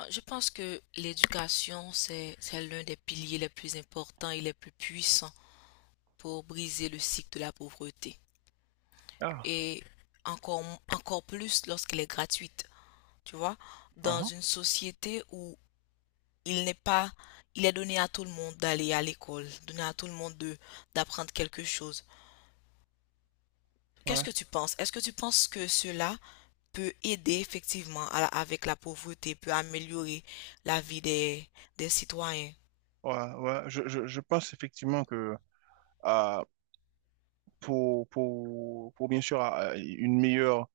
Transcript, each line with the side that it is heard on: left: Je pense que l'éducation, c'est l'un des piliers les plus importants et les plus puissants pour briser le cycle de la pauvreté.
right: Ah,
left: Et encore, encore plus lorsqu'elle est gratuite, tu vois, dans
right: hein,
left: une société où il n'est pas, il est donné à tout le monde d'aller à l'école, donné à tout le monde d'apprendre quelque chose. Qu'est-ce
right: ouais,
left: que tu penses? Est-ce que tu penses que cela peut aider effectivement avec la pauvreté, peut améliorer la vie des citoyens?
right: ouais, ouais. Je pense effectivement que euh, pour bien sûr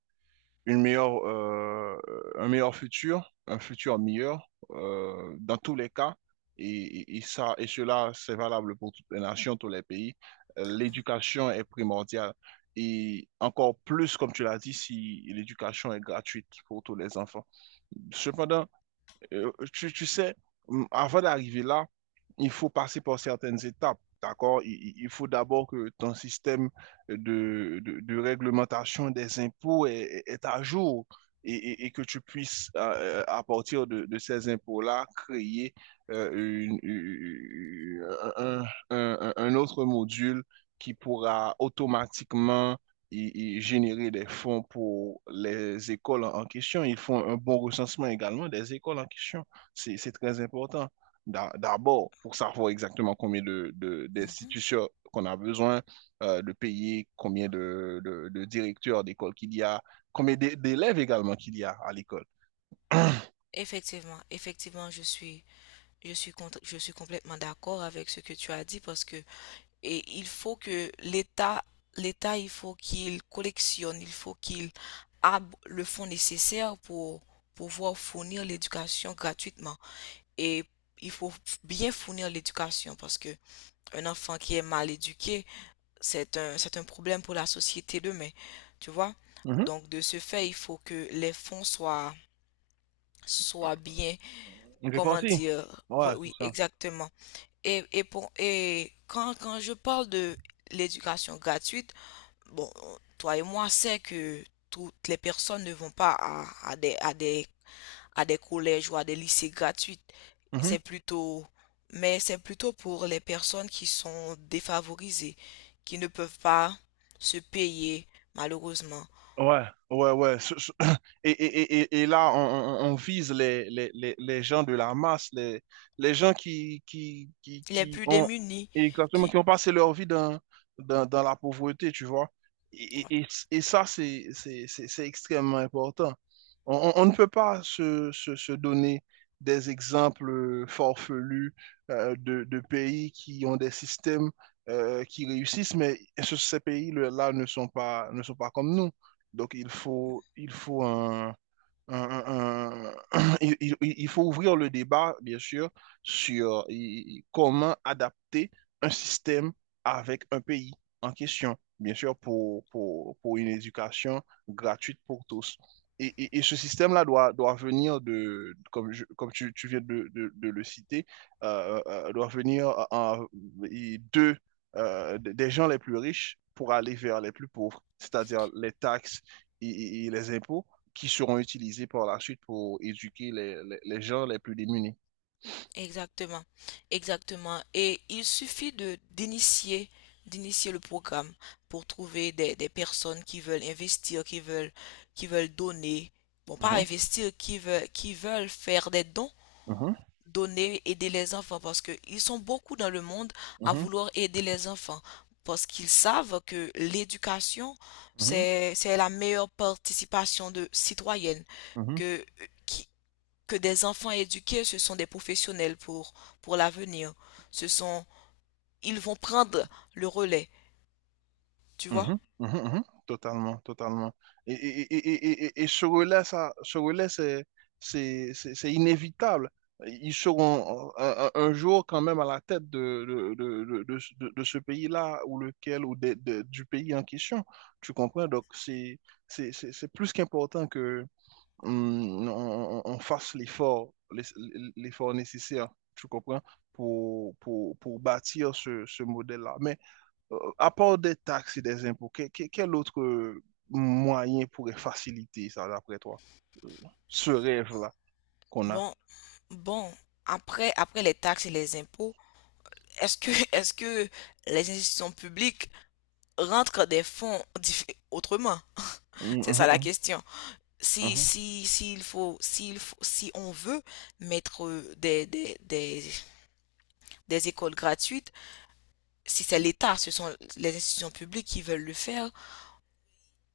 right: une meilleure, euh, un meilleur futur, un futur meilleur dans tous les cas, et, et cela, c'est valable pour toutes les nations, tous les pays, l'éducation est primordiale. Et encore plus, comme tu l'as dit, si l'éducation est gratuite pour tous les enfants. Cependant, tu sais, avant d'arriver là, il faut passer par certaines étapes, d'accord? Il faut d'abord que ton système de réglementation des impôts est à jour et que tu puisses, à partir de ces impôts-là, créer euh, une- une- un, un autre module qui pourra automatiquement et générer des fonds pour les écoles en, en question. Ils font un bon recensement également des écoles en question. C'est très important. D'abord, pour savoir exactement combien
left: Mhm.
right: d'institutions qu'on a besoin de payer, combien de directeurs d'école qu'il y a, d'élèves également qu'il y a à l'école.
left: Effectivement, effectivement, je suis complètement d'accord avec ce que tu as dit parce que et il faut que l'État, l'État, il faut qu'il collectionne, il faut qu'il a le fonds nécessaire pour pouvoir fournir l'éducation gratuitement. Et il faut bien fournir l'éducation parce que un enfant qui est mal éduqué, c'est un problème pour la société demain, tu vois.
right: Mhm.
left: Donc, de ce fait, il faut que les fonds soient bien,
right: On est
left: comment
right: parti.
left: dire, oui,
right: Ouais, c'est
left: oui,
right: ça.
left: exactement. Et quand je parle de l'éducation gratuite, bon, toi et moi, c'est que toutes les personnes ne vont pas à des à des collèges ou à des lycées gratuits.
right: Mhm.
left: C'est plutôt, mais c'est plutôt pour les personnes qui sont défavorisées, qui ne peuvent pas se payer, malheureusement.
right: Ouais, ouais, ouais. Et là, on vise les gens de la masse, les gens qui, qui, qui,
left: Les
right: qui
left: plus
right: ont
left: démunis
right: exactement,
left: qui,
right: qui ont passé leur vie dans la pauvreté, tu vois. Et ça, C'est extrêmement important. On ne peut pas se donner des exemples forfelus de pays qui ont des systèmes qui réussissent, mais ces pays-là ne sont pas, ne sont pas comme nous. Donc, il faut un- un- il faut ouvrir le débat, bien sûr, sur comment adapter un système avec un pays en question, bien sûr, pour une éducation gratuite pour tous. Et ce système-là doit venir de, comme, comme tu viens de le citer, doit venir et de, des gens les plus riches pour aller vers les plus pauvres, c'est-à-dire les taxes et les impôts qui seront utilisés par la suite pour éduquer les gens les plus démunis.
left: exactement, exactement. Et il suffit de d'initier le programme pour trouver des personnes qui veulent investir, qui veulent donner. Bon, pas
right: Mhm,
left: investir, qui veulent faire des dons
right: mhm,
left: donner, aider les enfants parce que ils sont beaucoup dans le monde à
right: mhm,
left: vouloir aider les enfants parce qu'ils savent que l'éducation,
right: mhm,
left: c'est la meilleure participation de citoyenne
right: mhm,
left: que, qui- que des enfants éduqués, ce sont des professionnels pour l'avenir. Ce sont, ils vont prendre le relais, tu vois?
right: mhm. Totalement, totalement. Et ce relais, ça, ce relais, c'est inévitable. Ils seront un jour quand même à la tête de ce pays-là ou lequel ou du pays en question. Tu comprends? Donc, c'est c'est plus qu'important on fasse l'effort, l'effort nécessaire, tu comprends, pour bâtir ce, ce modèle-là. Mais à part des taxes et des impôts, quel autre moyen pourrait faciliter ça, d'après toi, ce rêve-là qu'on a?
left: Bon, bon, après, après les taxes et les impôts, est-ce que les institutions publiques rentrent des fonds autrement?
right: Mhm,
left: C'est ça la
right: mhm,
left: question. Si,
right: mhm,
left: si, s'il faut, si on veut mettre des écoles gratuites, si c'est l'État, ce sont les institutions publiques qui veulent le faire,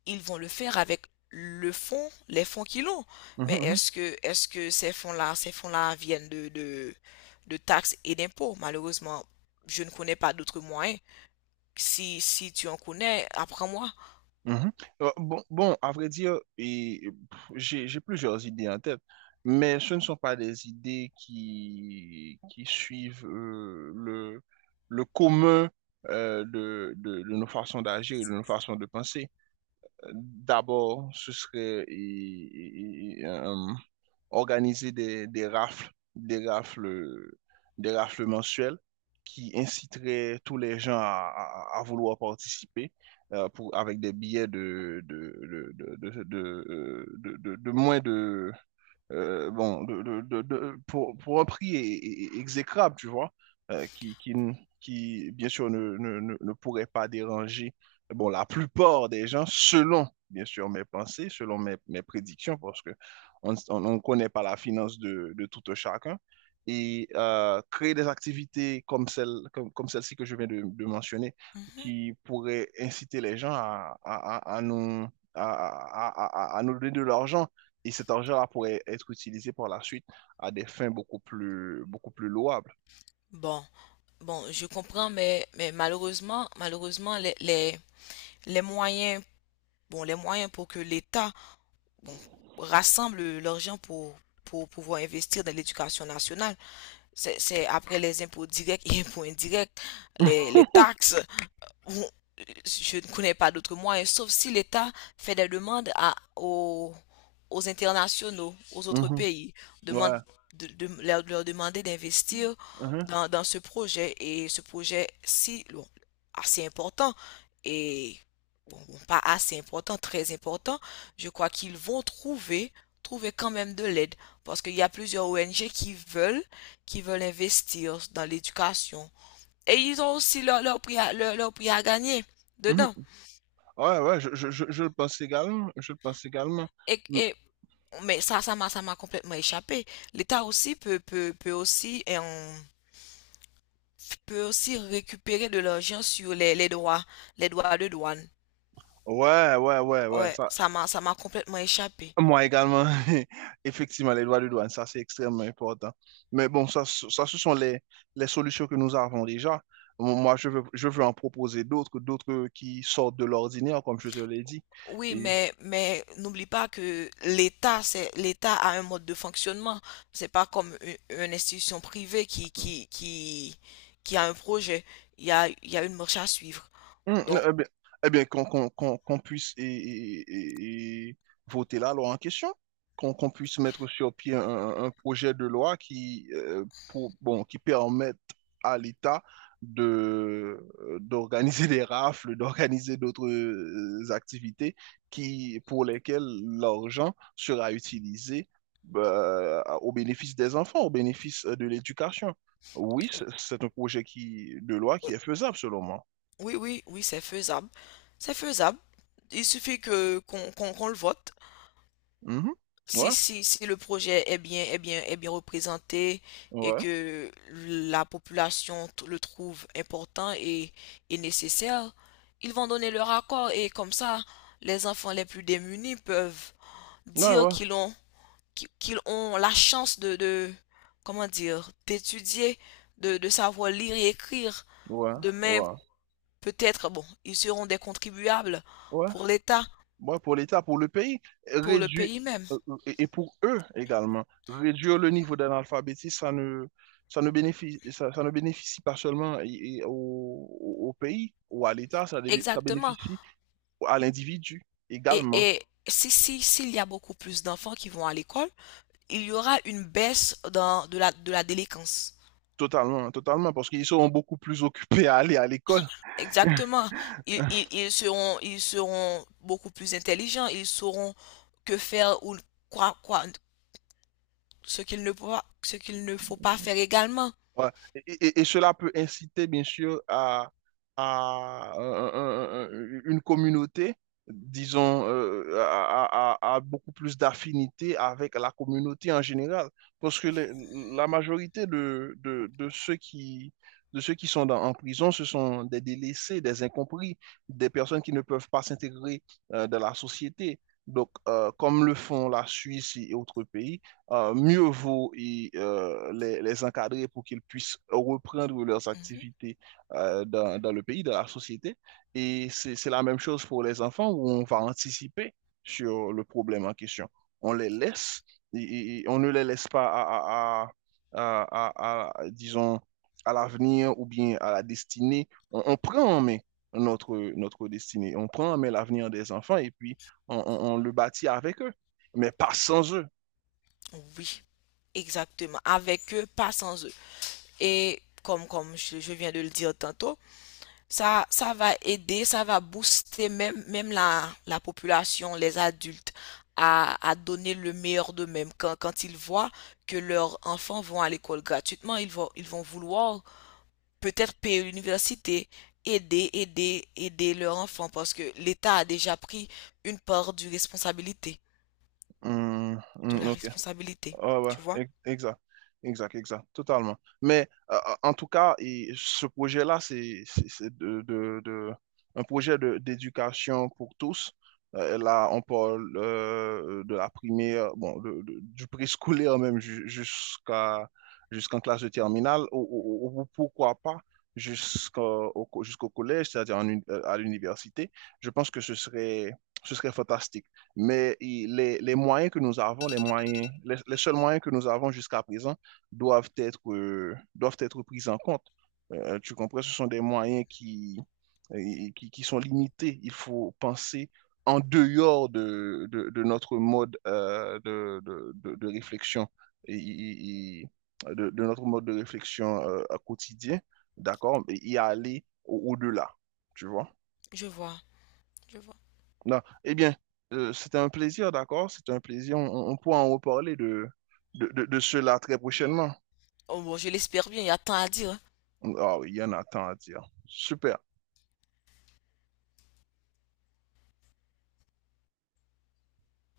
left: ils vont le faire avec le fonds, les fonds qu'ils ont.
right: mhm,
left: Mais
right: mhm,
left: est-ce que ces fonds-là viennent de taxes et d'impôts? Malheureusement, je ne connais pas d'autres moyens. Si tu en connais, apprends-moi.
right: Mhm. Bon, à vrai dire, j'ai plusieurs idées en tête, mais ce ne sont pas des idées qui suivent le commun de nos façons d'agir et de nos façons de penser. D'abord, ce serait organiser des rafles, des rafles mensuelles qui inciteraient tous les gens à, à vouloir participer avec des billets de moins de, pour un prix exécrable, tu vois, euh, qui, qui, n- bien sûr, ne pourrait pas déranger, bon, la plupart des gens, selon, bien sûr, mes pensées, selon mes prédictions, parce que on ne connaît pas la finance de tout un chacun. Et créer des activités comme comme celle-ci que je viens de mentionner,
left: Mhm.
right: qui pourraient inciter les gens à nous donner de l'argent et cet argent-là pourrait être utilisé par la suite à des fins beaucoup plus louables.
left: Bon, bon, je comprends, mais malheureusement, malheureusement, les moyens, bon, les moyens pour que l'État, bon, rassemble l'argent pour pouvoir investir dans l'éducation nationale. C'est, après les impôts directs et impôts indirects,
right: Mhm.
left: les taxes, je ne connais pas d'autres moyens, sauf si l'État fait des demandes aux, aux internationaux, aux autres
right: mhm.
left: pays, demande
right: Ouais,
left: leur demander d'investir
right: mhm,
left: dans ce projet et ce projet si assez important et bon, bon, pas assez important, très important, je crois qu'ils vont trouver trouver quand même de l'aide parce qu'il y a plusieurs ONG qui veulent investir dans l'éducation, et ils ont aussi prix, leur prix à gagner
right: mhm.
left: dedans.
right: Ouais, je le pense également, je le pense également.
left: Et,
right: Mm.
left: et, mais ça, ça m'a complètement échappé. L'État aussi peut aussi, et on peut aussi récupérer de l'argent sur les droits de douane.
right: Ouais,
left: Ouais,
right: ça,
left: ça m'a complètement échappé.
right: moi également, effectivement, les droits de douane, ça c'est extrêmement important. Mais bon, ça, ça ce sont les solutions que nous avons déjà. Moi, je veux en proposer d'autres, d'autres qui sortent de l'ordinaire, comme je te l'ai dit.
left: Oui, mais n'oublie pas que l'État, c'est, l'État a un mode de fonctionnement. C'est pas comme une institution privée qui a un projet. Il y a une marche à suivre.
right: Mm,
left: Donc,
right: eh bien, eh bien, qu'on puisse voter la loi en question, qu'on puisse mettre sur pied un projet de loi qui, qui permette à l'État de, d'organiser des rafles, d'organiser d'autres activités qui, pour lesquelles l'argent sera utilisé bah, au bénéfice des enfants, au bénéfice de l'éducation. Oui, c'est un projet qui, de loi qui est faisable selon moi.
left: oui, oui, oui, c'est faisable. C'est faisable. Il suffit que qu'on le vote.
right: Mhm. Ouais,
left: Si le projet est bien, est bien, est bien représenté et
right: ouais,
left: que la population le trouve important et nécessaire, ils vont donner leur accord et comme ça, les enfants les plus démunis peuvent
right: ouais,
left: dire
right: ouais,
left: qu'ils ont, qu'ils ont la chance comment dire, d'étudier, de savoir lire et écrire.
right: ouais,
left: Demain,
right: ouais,
left: peut-être, bon, ils seront des contribuables
right: ouais.
left: pour l'État,
right: Ouais, pour l'État, pour le pays,
left: pour le
right: réduire,
left: pays même.
right: et pour eux également, réduire le niveau d'analphabétisme, ça ne bénéficie, ça ne bénéficie pas seulement et au, au pays ou à l'État, ça, ça
left: Exactement.
right: bénéficie à l'individu
left: Et,
right: également,
left: si, s'il y a beaucoup plus d'enfants qui vont à l'école, il y aura une baisse de la délinquance.
right: totalement, totalement, parce qu'ils seront beaucoup plus occupés à aller à l'école.
left: Exactement. Ils seront beaucoup plus intelligents. Ils sauront que faire ou quoi, quoi, ce qu'il ne faut pas faire également.
right: Ouais. Et cela peut inciter, bien sûr, à, une communauté, disons, à beaucoup plus d'affinité avec la communauté en général. Parce que les- la majorité de ceux qui sont en prison, ce sont des délaissés, des incompris, des personnes qui ne peuvent pas s'intégrer dans la société. Donc, comme le font la Suisse et autres pays, mieux vaut y, les encadrer pour qu'ils puissent reprendre leurs
left: Mhm.
right: activités dans le pays, dans la société. Et c'est la même chose pour les enfants où on va anticiper sur le problème en question. On les laisse on ne les laisse pas disons, à l'avenir ou bien à la destinée. On prend en main notre destinée. On prend en main l'avenir des enfants et puis on le bâtit avec eux, mais pas sans eux.
left: Oui, exactement. Avec eux, pas sans eux. Et comme je viens de le dire tantôt, ça va aider, ça va booster même, même la population, les adultes, à donner le meilleur d'eux-mêmes. Quand ils voient que leurs enfants vont à l'école gratuitement, ils vont vouloir peut-être payer l'université, aider leurs enfants, parce que l'État a déjà pris une part du responsabilité, de la
right: Ok.
left: responsabilité.
right: Ah ouais,
left: Tu vois?
right: exact. Exact, exact, totalement. Mais en tout cas, et ce projet-là, c'est un projet d'éducation pour tous. Là, on parle de la primaire, bon, du préscolaire même jusqu'à jusqu'en classe de terminale, ou, ou pourquoi pas jusqu'au collège, c'est-à-dire en à l'université. Je pense que ce serait fantastique. Mais les moyens que nous avons, les moyens, les seuls moyens que nous avons jusqu'à présent doivent être pris en compte. Tu comprends? Ce sont des moyens qui, qui sont limités. Il faut penser en dehors de notre mode de réflexion et, et- et- de notre mode de réflexion quotidien, d'accord? Et y aller au-delà, tu vois?
left: Je vois, je vois.
right: Non. Eh bien, c'était un plaisir, d'accord? C'était un plaisir. On pourra en reparler de cela très prochainement.
left: Oh, bon, je l'espère bien, il y a tant à dire. Hein.
right: Ah oui, il y en a tant à dire. Super.